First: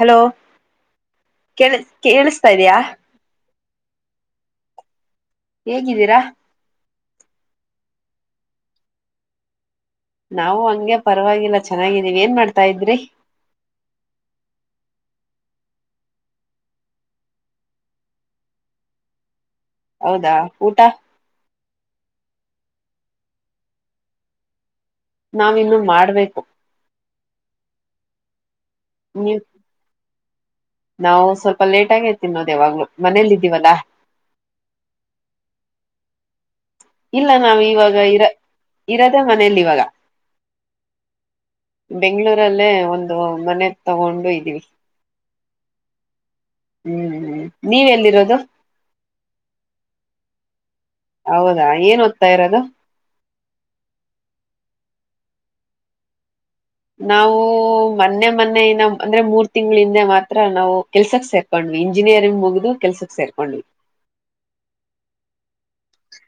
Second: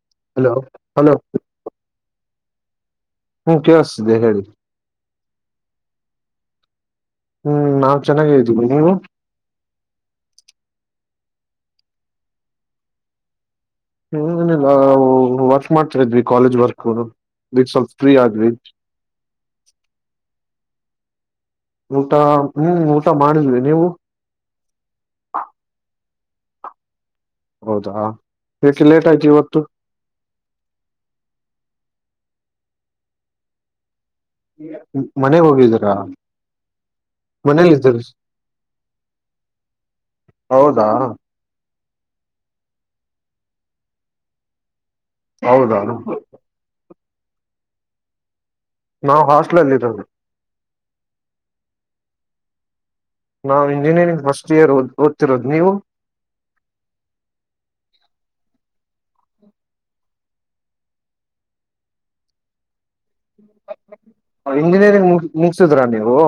Hello ಕೆ ಕೇಳಿಸತಾ ಇದಯಾ ಹ್ಮ ಕೇಳಸಿದ್ದೆ ಹೇಳಿ ಹೇಗಿದ್ದೀರಾ ಹ್ಮ್ ನಾವು ಚೆನ್ನಾಗ್ದೀವಿ ನೀವು ನಾವು ಹಂಗೆ ಪರವಾಗಿಲ್ಲ ಚೆನ್ನಾಗಿದ್ದೀವಿ ಏನ್ ಮಾಡ್ತಾ ಇದ್ರಿ ಹ್ಮ ವರ್ಕ್ ಮಾಡ್ತಾ ಇದ್ವಿ ಕಾಲೇಜ್ ವರ್ಕ್ ಈಗ ಸ್ವಲ್ಪ ಫ್ರೀ ಆದ್ವಿ. ಹೌದಾ ಊಟ ಊಟ ಹ್ಮ್ ಊಟ ಮಾಡಿದ್ವಿ ನೀವು ನಾವಿನ್ನು ಮಾಡ್ಬೇಕು ಹೌದಾ ಹೇಕೆ ಲೇಟ್ ಆಯ್ತು ನೀವ್ ಇವತ್ತು ಒಟ್ಟಾಗ ತಿನ್ನದೇವಾಗ್ಲು ಮನೇಲ್ಲ ಇದ್ದೀವಲ್ಲಾ ಮನೆಗ್ ಹೋಗಿದ್ದರಾ ಇಲ್ಲ ನಾವು ಇವಾಗ ಇರ ಇರದೆೇ ಮನೇಲಿ ಇವಾಗ ಹೌದಾ ಬೆಂಗಳೂರಲ್ಲೇ ಒಂದು ಮನೆ ತಗೊಂಡು ಇದ್ದೀವಿ ಹೌದಾ ಹ್ಮ್ ಹ್ಮ್ ನೀವ ಎಲ್ಲಿರೋದು ನಾವು ಹಾಸ್ಟಲ್ ಅಲ್ಲಿ ಇರೋದು ಹೌದಾ ಏನ್ ಓದ್ತಾ ಇರೋದು ನಾವು ಇಂಜಿನಿಯರಿಂಗ್ ಫಸ್ಟ್ ಇಯರ್ ಓದ್ತಿರೋದು ನೀವು ನಾವು ಮೊನ್ನೆ ಮೊನ್ನೆ ನ ಅಂದ್ರೆ ಮೂರ್ ತಿಂಗಳ ಹಿಂದೆ ಮಾತ್ರ ನಾವು ಕೆಲ್ಸಕ್ ಸೇರ್ಕೊಂಡ್ ಇಂಜಿನಿಯರಿಂಗ್ ಮುಗುದು ಕೆಲ್ಸಕ್ ಸೇಲ್ ಇಂಜಿನಿಯರಿಂಗ್ ಮು ಮುಗಸುದ್ರ ನೀವು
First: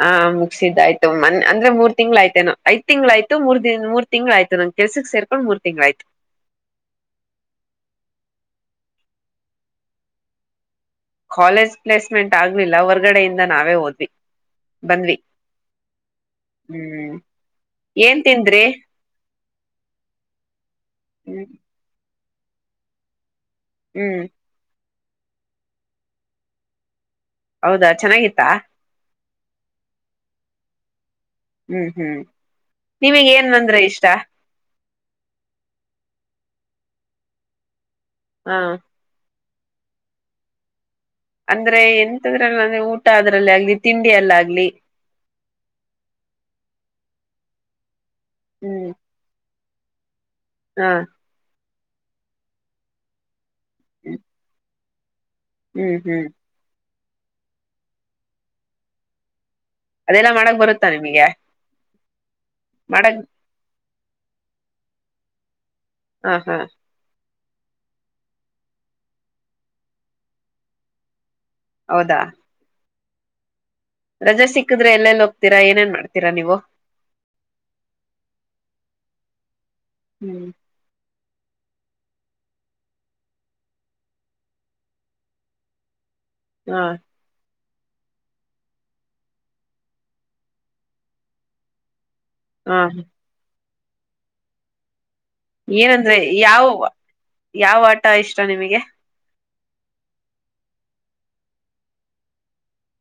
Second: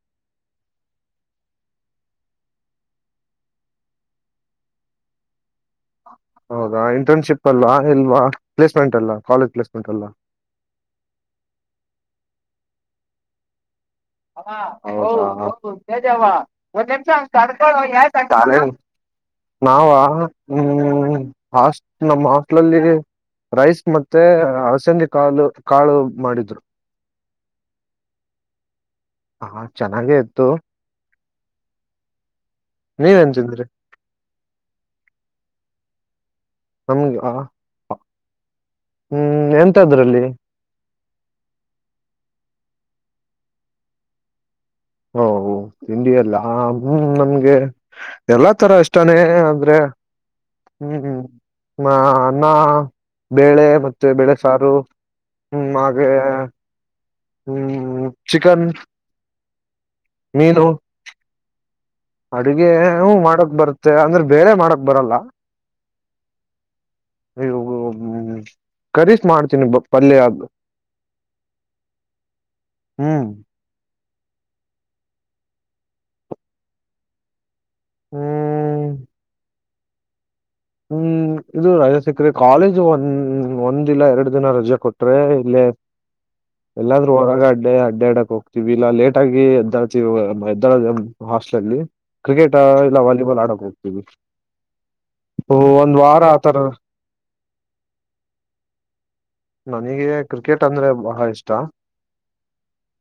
ಹ ಮುಗ್ಸಿದ್ದಾಯಿತು ಮನ್ ಅಂದ್ರೆ ಮೂರ್ ತಿಳಾಯಯ್ತೇನು ಐ ತಿಂಗ್ಗಳಾಯ್ತ ಮೂರ್ ದ ಮೂರ್ ತಿಂಗ್ಳಾಯ್ತು ನಂಗೆ ಕೆಲ್ಸಕ್ಕೆ ಸೇಕೊಂಡು ಮೂರು ತಿಗಳಾಯ್ತು ಹೌದಾ ಇಂಟರ್ನ್ಶಿಪ್ ಅಲ್ವಾ ಇಲ್ವಾ ಪ್ಲೇಸ್ಮೆಂಟ್ ಅಲ್ ಕಾಲೇಜ್ ಪ್ಲೇಸ್ಮೆಂಟ್ ಅಲ್ಲ ಕಾಲೇಜ್ ಪ್ಲೇಸ್ಮೆಂಟ್ ಆಗ್ಲಿಲ್ಲ ಹೊರ್ಗಡೆಯಿಂದ ನಾವೇ ಓದ್ವಿ ಹಾ ಹ ಹ ಜವಾ ಮ ನಿಮ ಹ್ಮ್ ಸ ತಾರ್ಕಳ ಯ ಸ ಏನ್ ತಿಂದ್ರಿ ನಾವ ಹ್ಮ್ ಹ್ಮ್ ಸ್ಟ್ ನಮ್ಮ ಹಟ್ಲಲ್ಲಿ ರೈಸ್ ಹ್ಮ್ ಮತ್ತೆ ಹಸಂದಿ ಕಾಲು ಕಾಳು ಮಾಡಿದ್ರು ಹೌದಾ ಚೆನ್ನಾಗಿತ್ತಾ ಹಾ ಚೆನ್ನಾಗೇ ಇತ್ತು ಹ್ಮ್ ಹ್ಮ್ ನಿಮಗ್ ನೀವೇನ್ ಏನ್ ಅಂದ್ರೆ ತಿಂದ್ರಿ ಅಂದ್ರೆ ಇಷ್ಟ ನಮ್ಗೆ ಹಾ ಹ್ಮ್ ಎಂತದ್ರಲ್ಲಿ ಅಂದ್ರೆ ಎಂತದ್ರಲ್ಲ ಅಂದ್ರೆ ಊಟ ಅದ್ರಲ್ಲಿ ಆಗ್ಲಿ ತಿಂಡಿ ಎಲ್ಲ ಆಗ್ಲಿ ಹಓ ತಿಂಡಿ ಎಲ್ಲ ಹ್ಮ ನಮ್ಗೆ ಎಲ್ಲಾ ತರ ಹ್ಮ್ ಇಷ್ಟಾನೇ ಆದೆ ಹ ಹ್ಮ್ ನ ನಾ ಬೇಳೆ ಮತ್ತೆ ಬೆಳೆ ಸಾರು ಹ್ಮ ಹ್ಮ್ ಹಾಗೆ ಹ್ಮ್ ಹ್ಮ್ ಚಿಕನ್ ಅದೆಲ್ಲಾ ಮಾಡಕ್ ಮೀನು ಬರುತ್ತಾ ನಿಮಗೆ ಅಡುಗೆ ಹೂ ಮಾಡಕ್ ಬರುತ್ತೆ ಅಂದ್ರೆ ಬರೆ ಮಾಡಕ್ ಬರಲ್ಲ ಹಾ ಹಾ ಇ್ಮ ಕರೀಸ ಮಾಡ್ತೀನಿ ಪಲ್ಯಗ್ ಹೌದಾ ಹ್ಮ್ ರಜೆ ಸಿಕ್ಕಿದ್ರೆ ಎಲ್ಲೆಲ್ಲಿ ಹೋಗ್ತೀರಾ ಏನೇನ್ ಮಾಡ್ತೀರಾ ನೀವು ಹ್ಮ್ ಹ್ಮ್ ಹ್ಮ್ ಇದು ರಜೆ ಸಿಕ್ಕ್ರೆ ಕಾಲೇಜು ಒಂದ ಒಂದಿನ ಎರಡು ದಿನ ರಜೆ ಕೊಟ್ರೆ ಇಲ್ಲೇ ಹ ಎಲ್ಲಾದೂರ ಅಡ್ ಡೆ ಅಡ್ಡ ಅಡ್ಡಕ್ ಹೋಗ್ತೀವಿ ಇಲ್ಲಾ ಲೇಟ್ ಆಗಿ ಎದ್ದಾಡ್ತವಿ ಎದ್ದಾ ಹಾಸ್ಟೆ ಅಲ್ಲಿ ಕ್ರಿಕೆಟ್ ಹ ಇಲ್ಲ ವಾಲಿಬಾಲ್ ಆಡಕ್ ಹೋಗ್ತೀವಿ ಒಂದ್ ಏನಂದ್ರೆ ವಾರ ಆತರ ಯಾವ ಯಾವ ಆಟ ಇಷ್ಟ ನಿಮಗೆ ನನಗೆ ಕ್ರಿಕೆಟ್ ಅಂದ್ರೆ ಬಹಳ ಇಷ್ಟ.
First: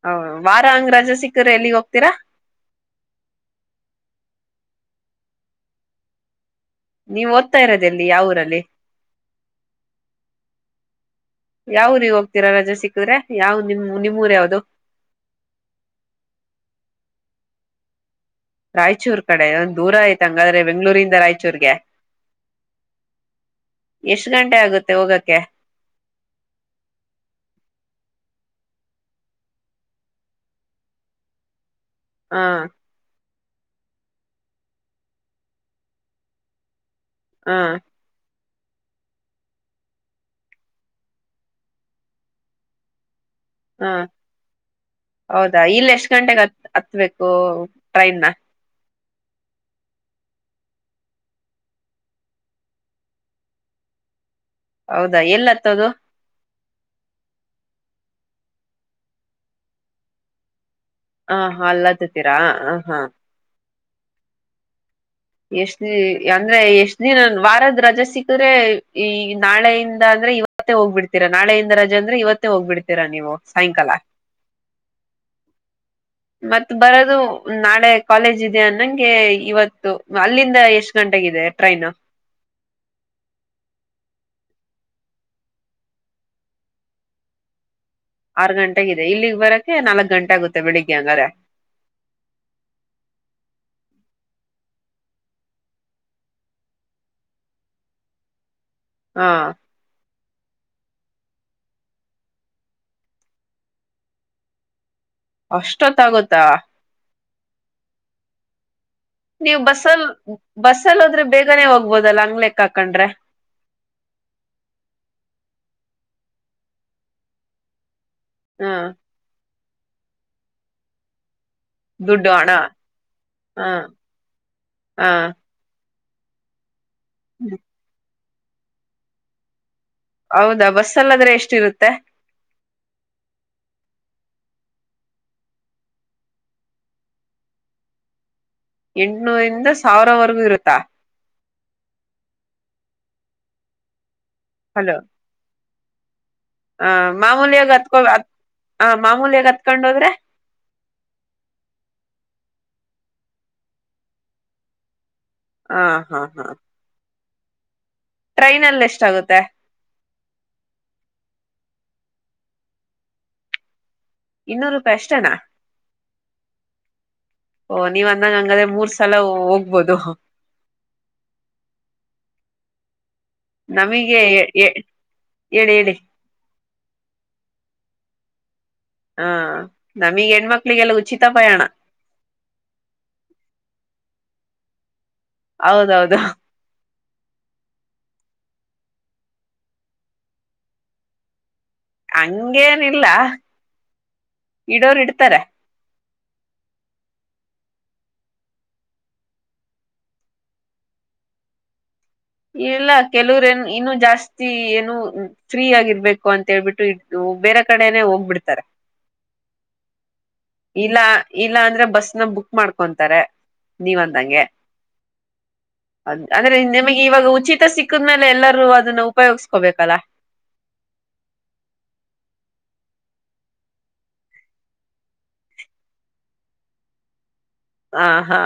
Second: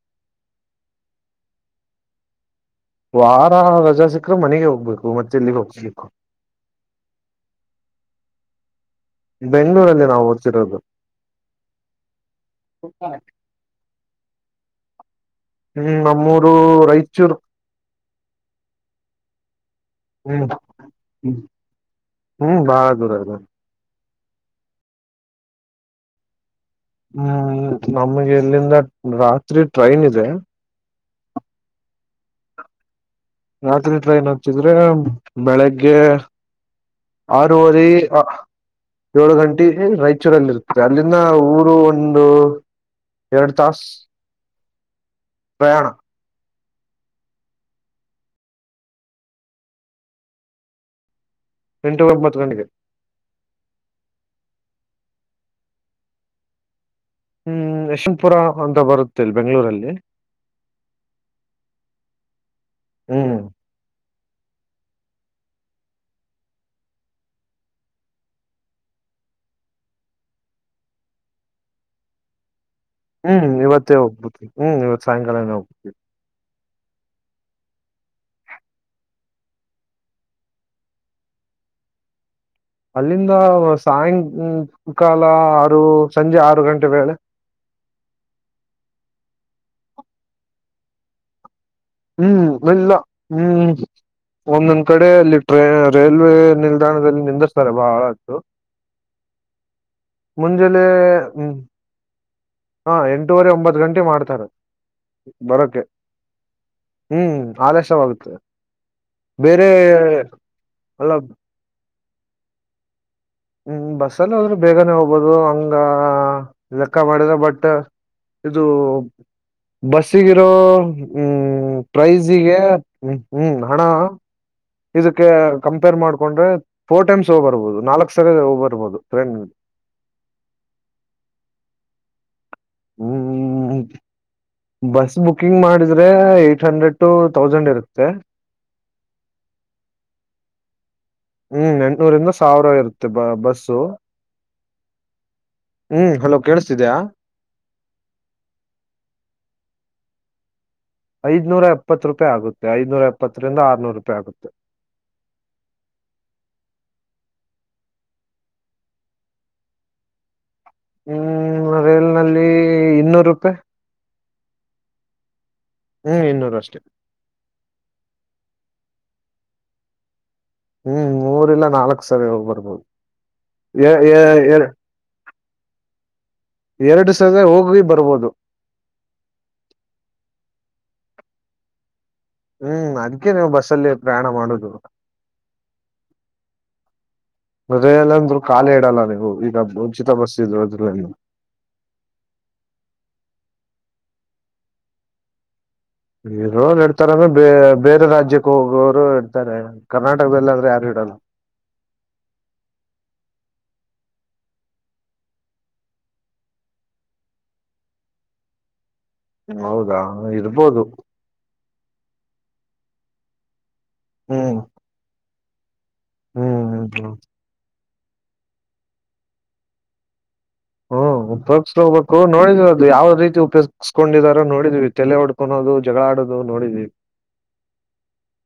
ಹ ವಾರ ಹಂಗ್ ರಜೆ ಸಿಕ್ಕ್ರ ಎಲ್ಲಿಗ್ ಹೋಗ್ತೀರಾ. ವಾರ ರಜಾ ಸಿಕ್ಕ್ರ ಮನೆಗೆ ಹೋಗ್ಬೇಕು ಮತ್ತೆ ಎಲ್ಲಿಗೆ ಹೋಗ್ಬೇಕು. ನೀವು ಓದ್ತಾ ಇರೋದು ಎಲ್ಲಿ ಯಾವ ಊರಲ್ಲಿ? ಬೆಂಗಳೂರಲ್ಲಿ ನಾವು ಓದ್ತಾ ಇರೋದು ಯಾವ ಹೋಗ್ತೀರಾ ರಜೆ ಸಿಕ್ಕಿದ್ರೆ ಯಾವ ನಿಮ ನಿಮ್ಮೂರ ಯಾವ್ದದು ಹ್ಮ್ ನಮ್ಮೂರು ರಾಯಚೂರ್ ರಾಯಚೂರ್ ಕಡೆ ಯಾ ದೂರ ಆಯ್ತ ಹಂಗಾದ್ರೆ ಬೆಂಗ್ಗಳೂರಿಂದ ರಾಯಚೂರ್ಗೆ ಹ್ಮ್ ಬಾಳ ದೂರ ಇದೆ ಎಷ್ಟು ಗಂಟೆ ಆಗುತ್ತೆ ಹೋಗಕ್ಕೆ ಹ್ಮ್ ನಮಗೆ ಇಲ್ಲಿಂದ ರಾತ್ರಿ ಟ್ರೈನ್ ಇದೆ ಹಾ ರಾತ್ರಿ ಟ್ರೈನ್ ಹಚ್ಚಿದ್ರೆ ಬೆಳಿಗ್ಗೆ ಹ ಆರುುವ [unintelligible] ಏಳು ಗಂಟೆ ರಾಯಚೂರಲ್ಲಿ ಇರ್ತದೆ ಅಲ್ಲಿಂದ ಊರು ಒಂದು ಎರಡು ತಾಸ ಹ ಹೌದಾ ಪ್ರಯಾಣ ಇಲ್ಲ ಎಷ್ಟ್ ಗಂಟೆಗೆ ಹತ್ ಹತ್ಬೇಕು ಟ್ರೈನ್ ಎಂಟಬೊಂತ್ತು ಗಂಡಿಗೆ ಹೌದಾ ಎಲ್ಲತ್ತದು ಹ್ಮ್ ಯಶವಂತಪುರ ಅಂತ ಬರುತ್ತೆಲ್ ಬೆಂಗ್ಗಳೂರಲ್ಲಿ. ಹ ಹ ಅಲ್ಲತ್ತೀರಾ ಹ ಹಾ ಹ್ಮ್ ಎಷ್ಟ ಅಂದ್ರೆ ಎಷ್ಟ ದಿನ ವಾರದ್ ರಜೆ ಸಿಕ್ಕ್ರೆ ಈ ನಾಳೆಯಿಂದ ಇವತ್ತ ಹ್ಬಿಡ್ತೀಾ ನಾಳೆಯಿಂದ ರಜ ಅಂದ್ರೆವತ್ತ ಹೋಗ್ಬಡ್ತೀ ಹ್ಮ್ ಇವತ್ತೇ ಹೋಗ್ಬಿತಿವಿ ಹ್ಮ್ ಇವತ್ ಸಾಯಂಕಾಲನೇ ಹೋಗ್ಬಿವಿ ಮತ್ ಬರೋದು ನಾಳೆ ಕಾಲೇಜ್ ಇದೆ ಅನ್ನಂಗೆ ಇವತ್ತು ಅಲ್ಲಿಂದ ಎಷ್ಟು ಗಂಟೆಗಿದೆ ಟ್ರೈನ್ ಅಲ್ಲಿಂದ ಸಾಯಂ ಕಾಲ ಆರು ಸಂಜೆ ಆರು ಗಂಟೆ ವೇಳೆ ಆರ್ ಗಂಟೆಗಿದೆ ಇಲ್ಲಿಗ್ ಬರಕ್ಕೆೆ ನಾಲ್ಕ್ ಗಂಟೆ ಆಗುತ್ತೆ ಬೆಳಿಗ್ಗೆ ಹಂಗ್ರೆ ಹ್ಮ್ ಎಲ್ಲ ಹ್ಮ್ ಒಂದೊಂದ್ ಕಡೆ ಅಲ್ಲಿ ಟ್ರೇ ರೈಲ್ವೆ ನಿಲ್ದಾಣದಲ್ಲಿ ನಿಂದಿಸ್ತಾರೆ ಬಹಳ ಅಷ್ಟು ಹಾ ಮುಂಜಲ ಹ್ಮ್ ಹಾ ಎಂಟೂುವರೆ ಒಂಬತ್ತು ಗಂಟೆ ಮಾಡ್ತಾರೆ ಬರೋಕೆ ಅಷ್ಟತ್ತಾಗತ ಹ್ಮ್ ಆಲೇಶವಾಗುತ್ತೆ ನೀವ್ ಬಸ್ಸಲ್ ಬಸ್ಸಲ್ ಅಲ್ಲ ಹೋದ್ರೆ ಬೇಗನೆ ಹೋಗ್ಬೋದಲ್ಲ ಅಂಗ್ಲೆಕ್ ಹಾಕಂಡ್ರೆ ಹ್ಮ್ ಬಸ್ಸಲ್ಲ ಆದದ್ರರು ಬೇಗನೆ ಹೋಗ್ಬೋದು ಹಂಗಲೆಕ್ಕ ಮಾಡ್ರ ಬಟ್ ಇದು ಹಾ ಬಸ್ಸಿಗಿರೋ ಹ್ಮ್ ದುಡ್ಡು ಹಣ ಪ್ರೈಸಿಗೆ ಹ ಹ್ಮ ಹಾ ಹಣ ಹಾ ಇದಕ್ಕೆ ಕಂಪೇರ್ ಮಾಡ್ೊ ಹಕೊಂಡ್ರೆ ಫೋರ್ ಟೈಮ್ಸ್ ಹೋಗ್ಬರ್ಬಹುದು ನಾಲ್ಕ್ ಸರ ಹೋಗ್ಬರ್ಬಹುದು ಟ್ರೈಂಡ್ಲ್ಲಿ ಹೌದಾ ಬಸ್ ಅಲ್ಲಾದ್ರೆ ಎಷ್ಟಿರುತ್ತೆ ಹ್ಮ್ ಬಸ್ ಬುಕಿಂಗ್ ಮಾಡಿದ್ರೆ ಏಟ್ ಹಂಡ್ರೆಡ್ ಟು ತೌಸಂಡ್ ಇರುತ್ತೆ ಎಂಟನೂರಿಂದ ಸಾವಿರವರೆಗೂ ಇರುತ್ತಾ ಹ್ಮ್ ಎಂಟನೂರಿಂದ ಸಾವಿರ ಇರುತ್ತೆ ಬ ಬಸ್ಸು ಹಲೋ ಹ್ಮ್ ಹಲೋ ಹ ಕೇಳಿಸ್ತಿದ್ಯಾ ಮಾಮೂಲ್ಯಾಗ ಹತ್ಕೊ ಆ ಮಾಮೂಲ್ಯಾಗ ಹತ್ಕೊಂಡೋದ್ರೆ ಐದ್ನೂರ ಎಪ್ಪತ್ ರೂಪಾಯಿ ಆಗುತ್ತೆ ಐದನೂರ ಎಪ್ಪತ್ತರಿಂದ ಆರ್ನೂರು ರೂಪಾಯಿ ಆಗುತ್ತೆ ಹಾ ಹಾ ಹಾ ಟ್ರೈನ ಅಲ್ಲಿ ಎಷ್ಟಾಗುತ್ತೆ ಹ್ಮ್ ರೈಲ್ ನಲ್ಲಿ ಇನ್ನೂರು ರೂಪಾಯಿ ಇನ್ನೂರು ರೂಪಾಯಿ ಅಷ್ಟೇನಾ ಹ್ಮ್ ಇನ್ನೂರು ಅಷ್ಟೇ ಓ ನೀವ್ ಅಂದಂಗ ಹಂಗಾದ್ರೆ ಮೂರ್ ಸಲ ಹೋಗ್ಬೋದು ಹ್ಮ್ ಮೂರ್ ಇಲ್ಲ ನಕ್ಳು ಸರಿ ಹೋಗ್ ಬರ್ಬೋದು ಎ ನಮಗೆ ಎ ಹೇಳಿ ಹೇಳಿ ಎರಡು ಸಾಲಿ ಹೋಗಿ ಬರ್ಬೋದು [inaudible] ಹಾ ನಮೀಗ್ ಹೆಣ್ಮಕ್ಳಿಗೆಲ್ಲ ಉಚಿತ ಪಯಣ ಹ್ಮ್ ಅದ್ಕ ನೀವು ಬಸ್ಸಲ್ಲಿ ಪ್ರಯಾಣ ಮಾಡುದು ಹೌದೌದು ಕಲೆ ಇಡಲ್ಲ ನೀವು ಈಗ ಉಚಿತ ಬಸ್ ಅದ್ರ ಹಂಗಗೆೇನಿಲ್ಲ ಇಡೋರು ಇಡ್ತಾರೆ ಇರೋನ್ ಇಡ್ತಾರ ಅಂದ್ರೆ ಬ ಬೇರೆ ರಾಜ್ಯಕ್ಕೆ ಹೋಗೋವರು ಇಡ್ತಾರೆ ಕರ್ನಾಟಕದಲ್ಲಿ ಆದ್ರೆ ಯಾರು ಯಾರ್ [unintelligible] ಇಲ್ಲ ಕೆಲವ್ರ ಏನ್ ಇನ್ನು ಜಾಸ್ತಿ ಏನು ಫ್ರೀ ಆಗಿರ್ಬೇಕು ಅಂತ ಹೇಳ್ಬಿಟ್ಟು ಇದ್ದು ಬೇರೆ ಕಡೆ ಹೋಗ್ಬಿಡ್ತಾರೆ ಹೌದಾ ಇರ್ಬೋದು ಇಲ್ಲ ಇಲ್ಲ ಅಂದ್ರೆ ಬಸ್ ಬಸ್ನಾ ಬುಕ್ ಮಾಡ್ಕೊಂತಾರೆ ನೀವ ಅಂದಂಗೆ ಹ್ಮ್ ಅದ ಆದ್ರೆ ಹ್ಮ್ ಹ್ಮ್ ನಿಮಗೆ ಹ್ಮ್ ಇವಾಗ ಉಚಿತ ಸಿಕ್ಕದ್ಮೇಲೆ ಎಲ್ಲರೂ ಅದನ್ನ ಉಪಯೋಗಿಸಕೋಬೇಕಲ್ಲ [inaudible] ಉಪಯೋಗ್ಸೋಗ್ಬೇಕು ನೋದ್ವಿ ಅದು ಯಾವ್ ರೀತಿ ಉಪಯೋಗ್ಸ್ಕೊಂಡಿದಾರೋ ನೋಡಿದ್ವಿ ತಲೆ ಹೊಡ್ಕೋದು ಜಗಳ ಆಡೋದು ದು ನೋಡಿದೀವಿ ಹ ಹಾ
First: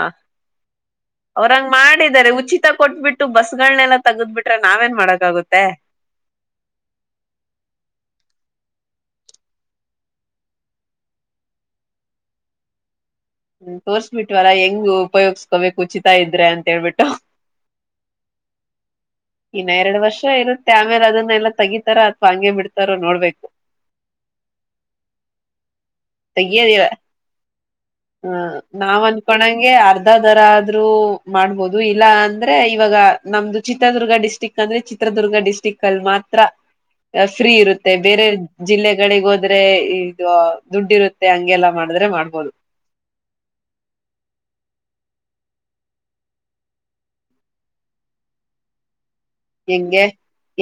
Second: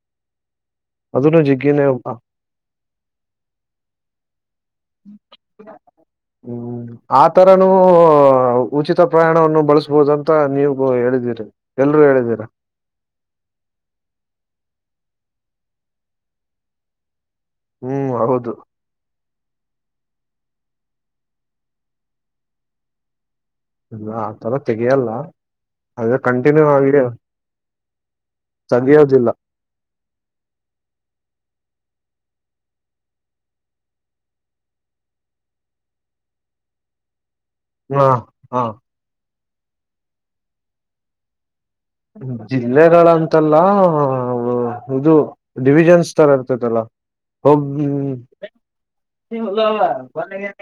ಅದನ್ನು ಅವ್ರಂಗ್ ಜಿಗ್ಗಿನೇ ಮಾಡಿದಿದ್ದಾರೆ ಉಚಿತ ಕೊಟ್ಬಿಟ್ಟು ಬಸ್ಗಳನೆಲ್ಲ ತೆಗದ್ಬಿಟ್ರೆ ನಾವೇನ್ ಮಾಡಕ್ಗುತ್ತೆ ಹ್ಮ್ ಆತರನೂ ಉಚಿತ ಪ್ರಯಾಣವನ್ನು ಬಳಸಬೋದ ಅಂತ ನೀವ ಹೇಳಿದೀರಿ ಎಲ್ರು ಹೇಳಿದೀರ ಹ್ಮ ತೋರ್ಸ್ಬಿಟ್ವಲ್ಲಾ ಹೆಂಗ್ ಉಪಯೋಗಸ್ಕೋಬೇಕು ಉಚಿತ ಇದ್ರೆ ಅಂತ ಹೇಳ್ಬಿಟ್ಟು ಹ್ಮ್ ಹೌದು ಇನ್ನ ಎರಡು ವರ್ಷ ಇರುತ್ತೆ ಆಮೇಲೆ ಅದನ್ನ ಎಲ್ಲಾ ತಗೀತಾರ ಅಥವಾ ಹಂಗೆ ಬಿಡ್ತಾರೋ ನೋಡ್ಬೇಕು ಆತರ ತೆೆಗೆಯಲ್ಲ ಅ್ರ ಕಂಟಿನ್ಯೂ ತೆಗಿಯದಿಲ್ಲ ಆಗಿದೆ ಹ ನಾವ್ ಅನ್ಕೊಂಡಂಗೆ ಅರ್ಧದರ ಆದ್ರರು ಮಾಡ್ಬೋದು ಇಲ್ಲ ಅಂದ್ರೆ ಇವಾಗ ನಮ್ದು ಚಿತ್ರದುರ್ಗ ಡಿಸ್ಟಿಕ್ ಅಂದ್ರೆ ಚಿತ್ರದುರ್ಗ ಡಿಸ್ಟ್ರಿಕ್ ಅಲ್ಲಿ ಮಾತ್ರ ಫ್ರೀ ಇರುತ್ತೆ ಹಾ ಬೇರೆ ಹಾ ಜಿಲ್ಲೆಗಳಿಗೆ ಹೋದ್ರೆ ಇದು ದುಡ್ಡಿ ಇರುತ್ತೆ ಹಂಗೆಲ್ಲ ಜಿಲ್ಲೆಗಳ ಇಲ್ಲ ಇದು ಡಿವಿಜನ್ಸ್ ತರ ಇತೈತಲ್ಲ ಹೆಂಗೆ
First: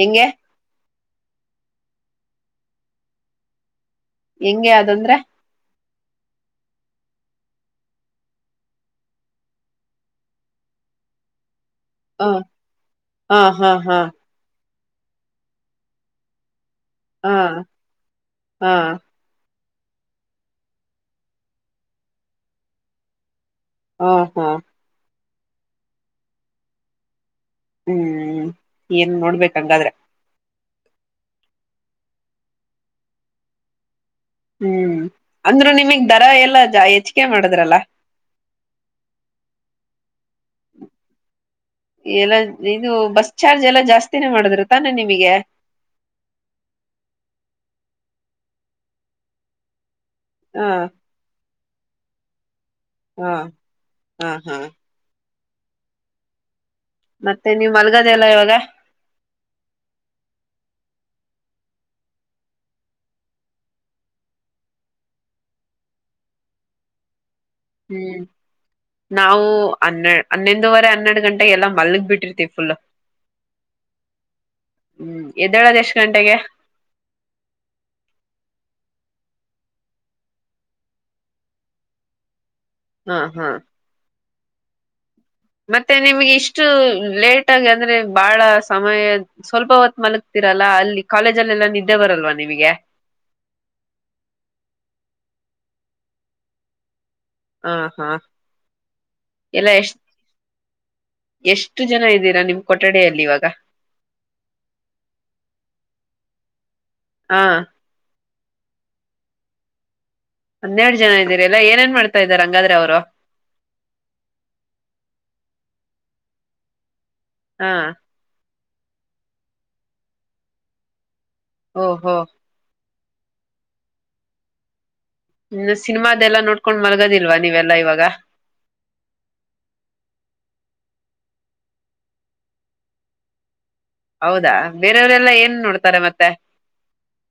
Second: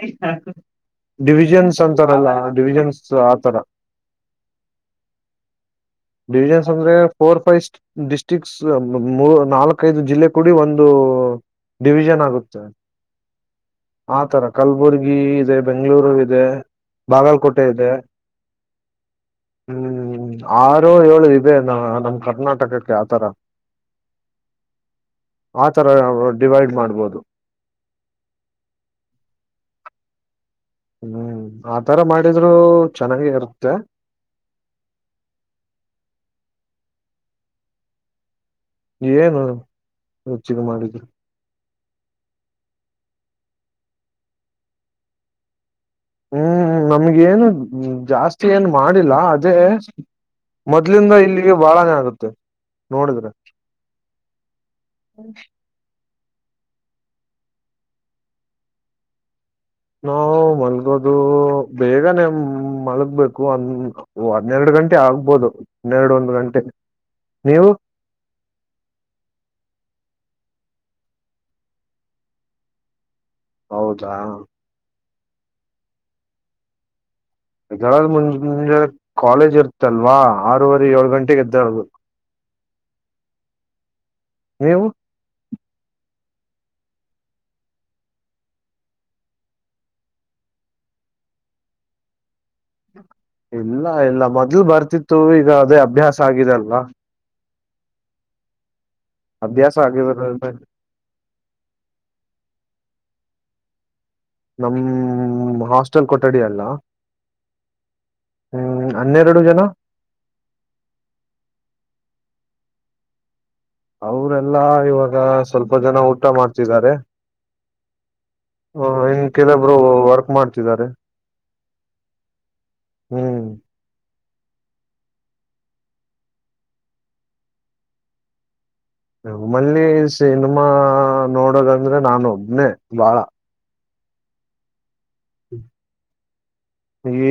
ಹೆಂಗೆ ಡಿವಿಜನ್ಸ್ ಅಂತಾರಲ್ಲ ಡಿವಿಜನ್ಸ್ ಆತರ ಹೆಂಗೆ ಅದಂದ್ರೆ ಡಿವಿಜನ್ಸ್ ಅಂದ್ರೆ ಫೋರ್ ಫೈವ್ ಡಿಸ್ಟ್ರಿಕ್ಸ್ ಮೂ ನಾಲ್ಕೈದು ಜಿಲ್ಲೆ ಕೂಡಿ ಒಂದು [inaudible] ಡಿವಿಷನ್ ಹ್ಮ್ ಆಗುತ್ತೆ ಹಾ ಹಾ ಹಾ ಆತರ ಕಲಬುರ್ಗಿ ಇದೆ ಬೆಂಗ್ಳೂರು ಇದೆ ಹಾ ಬಾಗಲಕೋಟೆ ಇದೆ ಹ ಹ್ಮ್ ಆರು ಏಳೋ ಇದೆ ನ ನಮ್ ಕರ್ನಾಟಕಕ್ಕೆ ಆತರ ಹ ಹಾ ಆತರ ಡಿವೈಡ್ ಮಾಡ್ಬೋದು ಹ್ಮ್ ಏನ್ ನೋಡಬೇಕು ಹಂಗಾದ್ರೆ ಹ್ಮ್ ಆತರ ಮಾಡಿದ್ರು ಚೆನ್ನಾಗಿ ಇರುತ್ತೆ ಹ್ಮ್ ಅಂದ್ರರು ನಿಮಗ್ ದರ ಎಲ್ಲಾ ಜ ಹೆಚ್ಚಿಕೆ ಮಾಡದ್ರಲ್ಲ ಏನು ರುಚಿಗೆ ಮಾಡಿದರು ಎಲ್ಲ ಇದು ಬಸ್ ಚಾರ್ಜ್ ಎಲ್ಲಾ ಜಾಸ್ತಿನೇ ಮಾಡುದ್ರ ತಾನೇ ನಿಮಗೆ ಹ್ಮ್ ನಮ್ಗ ಏನು ಜಾಸ್ತಿ ಏನ್ ಮಾಡಿಲ್ಲ ಅದೇ ಹಾ ಮೊದ್ಲಿಂದ ಇಲ್ಲಿಗೆ ಬಾಳಾನೆ ಆಗುತ್ತೆ ನೋಡಿದ್ರ ಹಾ ಹಾ ಹಾ ಮತ್ತೆ ನೀವ ಮಲ್ಗದೆ ಎಲ್ಲ ಇವಾಗ ನಾವವು ಮಲ್ಗೋದು ಬೇಗನೆ ಮಲ್ಗ್ಬೇಕು ಒ ಹನ್ನೆರಡು ಗಂಟೆ ಆಗ್ಬೋದುನ್ನೆರಡು ಒಂದು ಗಂಟೆ ನೀವು ಹ್ಮ್ ನಾವು ಅನ್ನ ಹನ್ನೆಂದೂುವರೆ ಹನ್ನೆರಡು ಗಂಟೆ ಎಲ್ಲಾ ಮಲ್ಗ್ ಬಿಟ್ಟಿರ್ತತಿವಿ ಫುಲ್ ಹೌದಾ ಹ್ಮ್ ಎದ್ದೇಳದ್ ಎಷ್ಟ ಗಂಟೆಗೆ ಮುಂಜ ಕಾಲೇಜ್ ಇರ್ತಲ್ವಾ ಆರೂವರೆ ಏಳು ಗಂಟೆಗೆ ಎದ್ದಾರು ಹ್ಮ್ ಹ್ಮ್ ಹವು ಮತ್ತೆ ನಿಮ್ಗೆ ಇಷ್ಟು ಲೇಟ್ ಆಗಿ ಅಂದ್ರೆ ಬಾಳ ಸಮಯ ಸ್ವಲ್ಪ ಹೊತ್ ಮಲಗ್ತಿ ರಲ್ಲ ಅಲ್ಲಿ ಕಾಲೇಜಲ್ಲೆಲ್ಲ ನಿದ್ದೆ ಬರಲ್ವಾ ನಿಮಗೆ ಇಲ್ಲ ಇಲ್ಲ ಮೊದ್ಲ್ ಬರ್ತಿತ್ತು ಈಗ ಅದೇ ಅಭ್ಯಾಸ ಆಗಿದೆಲ್ವಾ ಹ ಹಾ ಎಲ್ಲ ಅಭ್ಯಾಸ ಎಷ್ಟ್ ಆಗಿ ಬರ ಎಷ್ಟು ಜನ ಇದ್ದೀರಾ ನಿಮ್ ಕೊಠಡಲ್ಲಿ ಇವಾಗ ನಮ್ಮ ಹಾಸ್ಟೆಲ್ ಕೊಠಡಿ ಅಲ್ಲ ಹಾ ಹ್ಮ್ ಹನ್ನೆರಡು ಜನ ಹನ್ನೆರಡು ಜನ ಇದ್ದೀರಿ ಎಲ್ಲಾ ಏನೇನ್ ಮಾಡ್ತಾ ಇದಾರೆ ರಂಗಾದ್ರೆ ಅವರು ಅವರೆಲ್ಲಾ ಇವಾಗ ಸ್ವಲ್ಪ ಜನ ಊಟ ಮಾಡ್ತಿದ್ದಾರೆ ಹಾ ಹ ಇನ್ ಕೆಲಬ್ರು ವರ್ಕ್ ಮಾಡ್ತಿದ್ದಾರೆ ಹ್ಮ ಹಾ ಹ್ಮ್ ಹ್ಮ ಸಿನಿಮಾದೆಲ್ಲಾ ನೋಡ್ಕೊಂಡ್ ಮಲ್ಗದಿಲ್ವಾ ನೀವೆಲ್ಲಾ ಇವಾಗ ಮ್ಮಲ್ಲಿ ಸಿನಿಮಾ ನೋಡೋದಂದ್ರೆ ನಾನ ಒಬನೇ ಬಾಳ ಹೌದಾ ಬೇರೆಯವರೆಲ್ಲ ಏನ್ ನೋಡ್ತಾರೆ ಮತ್ತೆ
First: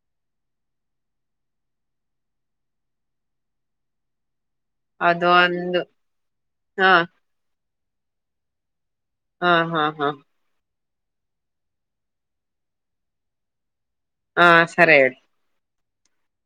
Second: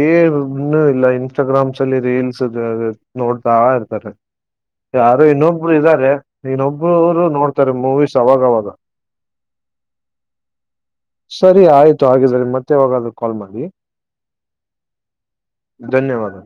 ಏನು ಇಲ್ಲ ಇನ್ಸ್ಟಾಗ್ರಾಮ್ಸ್ ಅಲ್ಲಿ ರೀಲ್ಸ್ ನೋಡ್ತಾ ಇರ್ತಾರೆ ಯಾರು ಅದು ಇನ್ನೊಬ್ರು ಒಂದು ಇದಾರೆ ಹಾ ಇನ್ನೊಬ್ಬರುರು ನೋಡ್ತಾರೆ ಮೂವೀಸ್ ಅವಾಗವಾಗ ಹಾ ಹಾ ಹಾ ಸರಿ ಆಯ್ತು ಹಾಗಿದ್ರೆ ಮತ್ತೆವಾಗಾದ ಕಾಲ್ ಮಾಡಿ ಹಾ ಸರಯಡು ಧನ್ಯವಾದ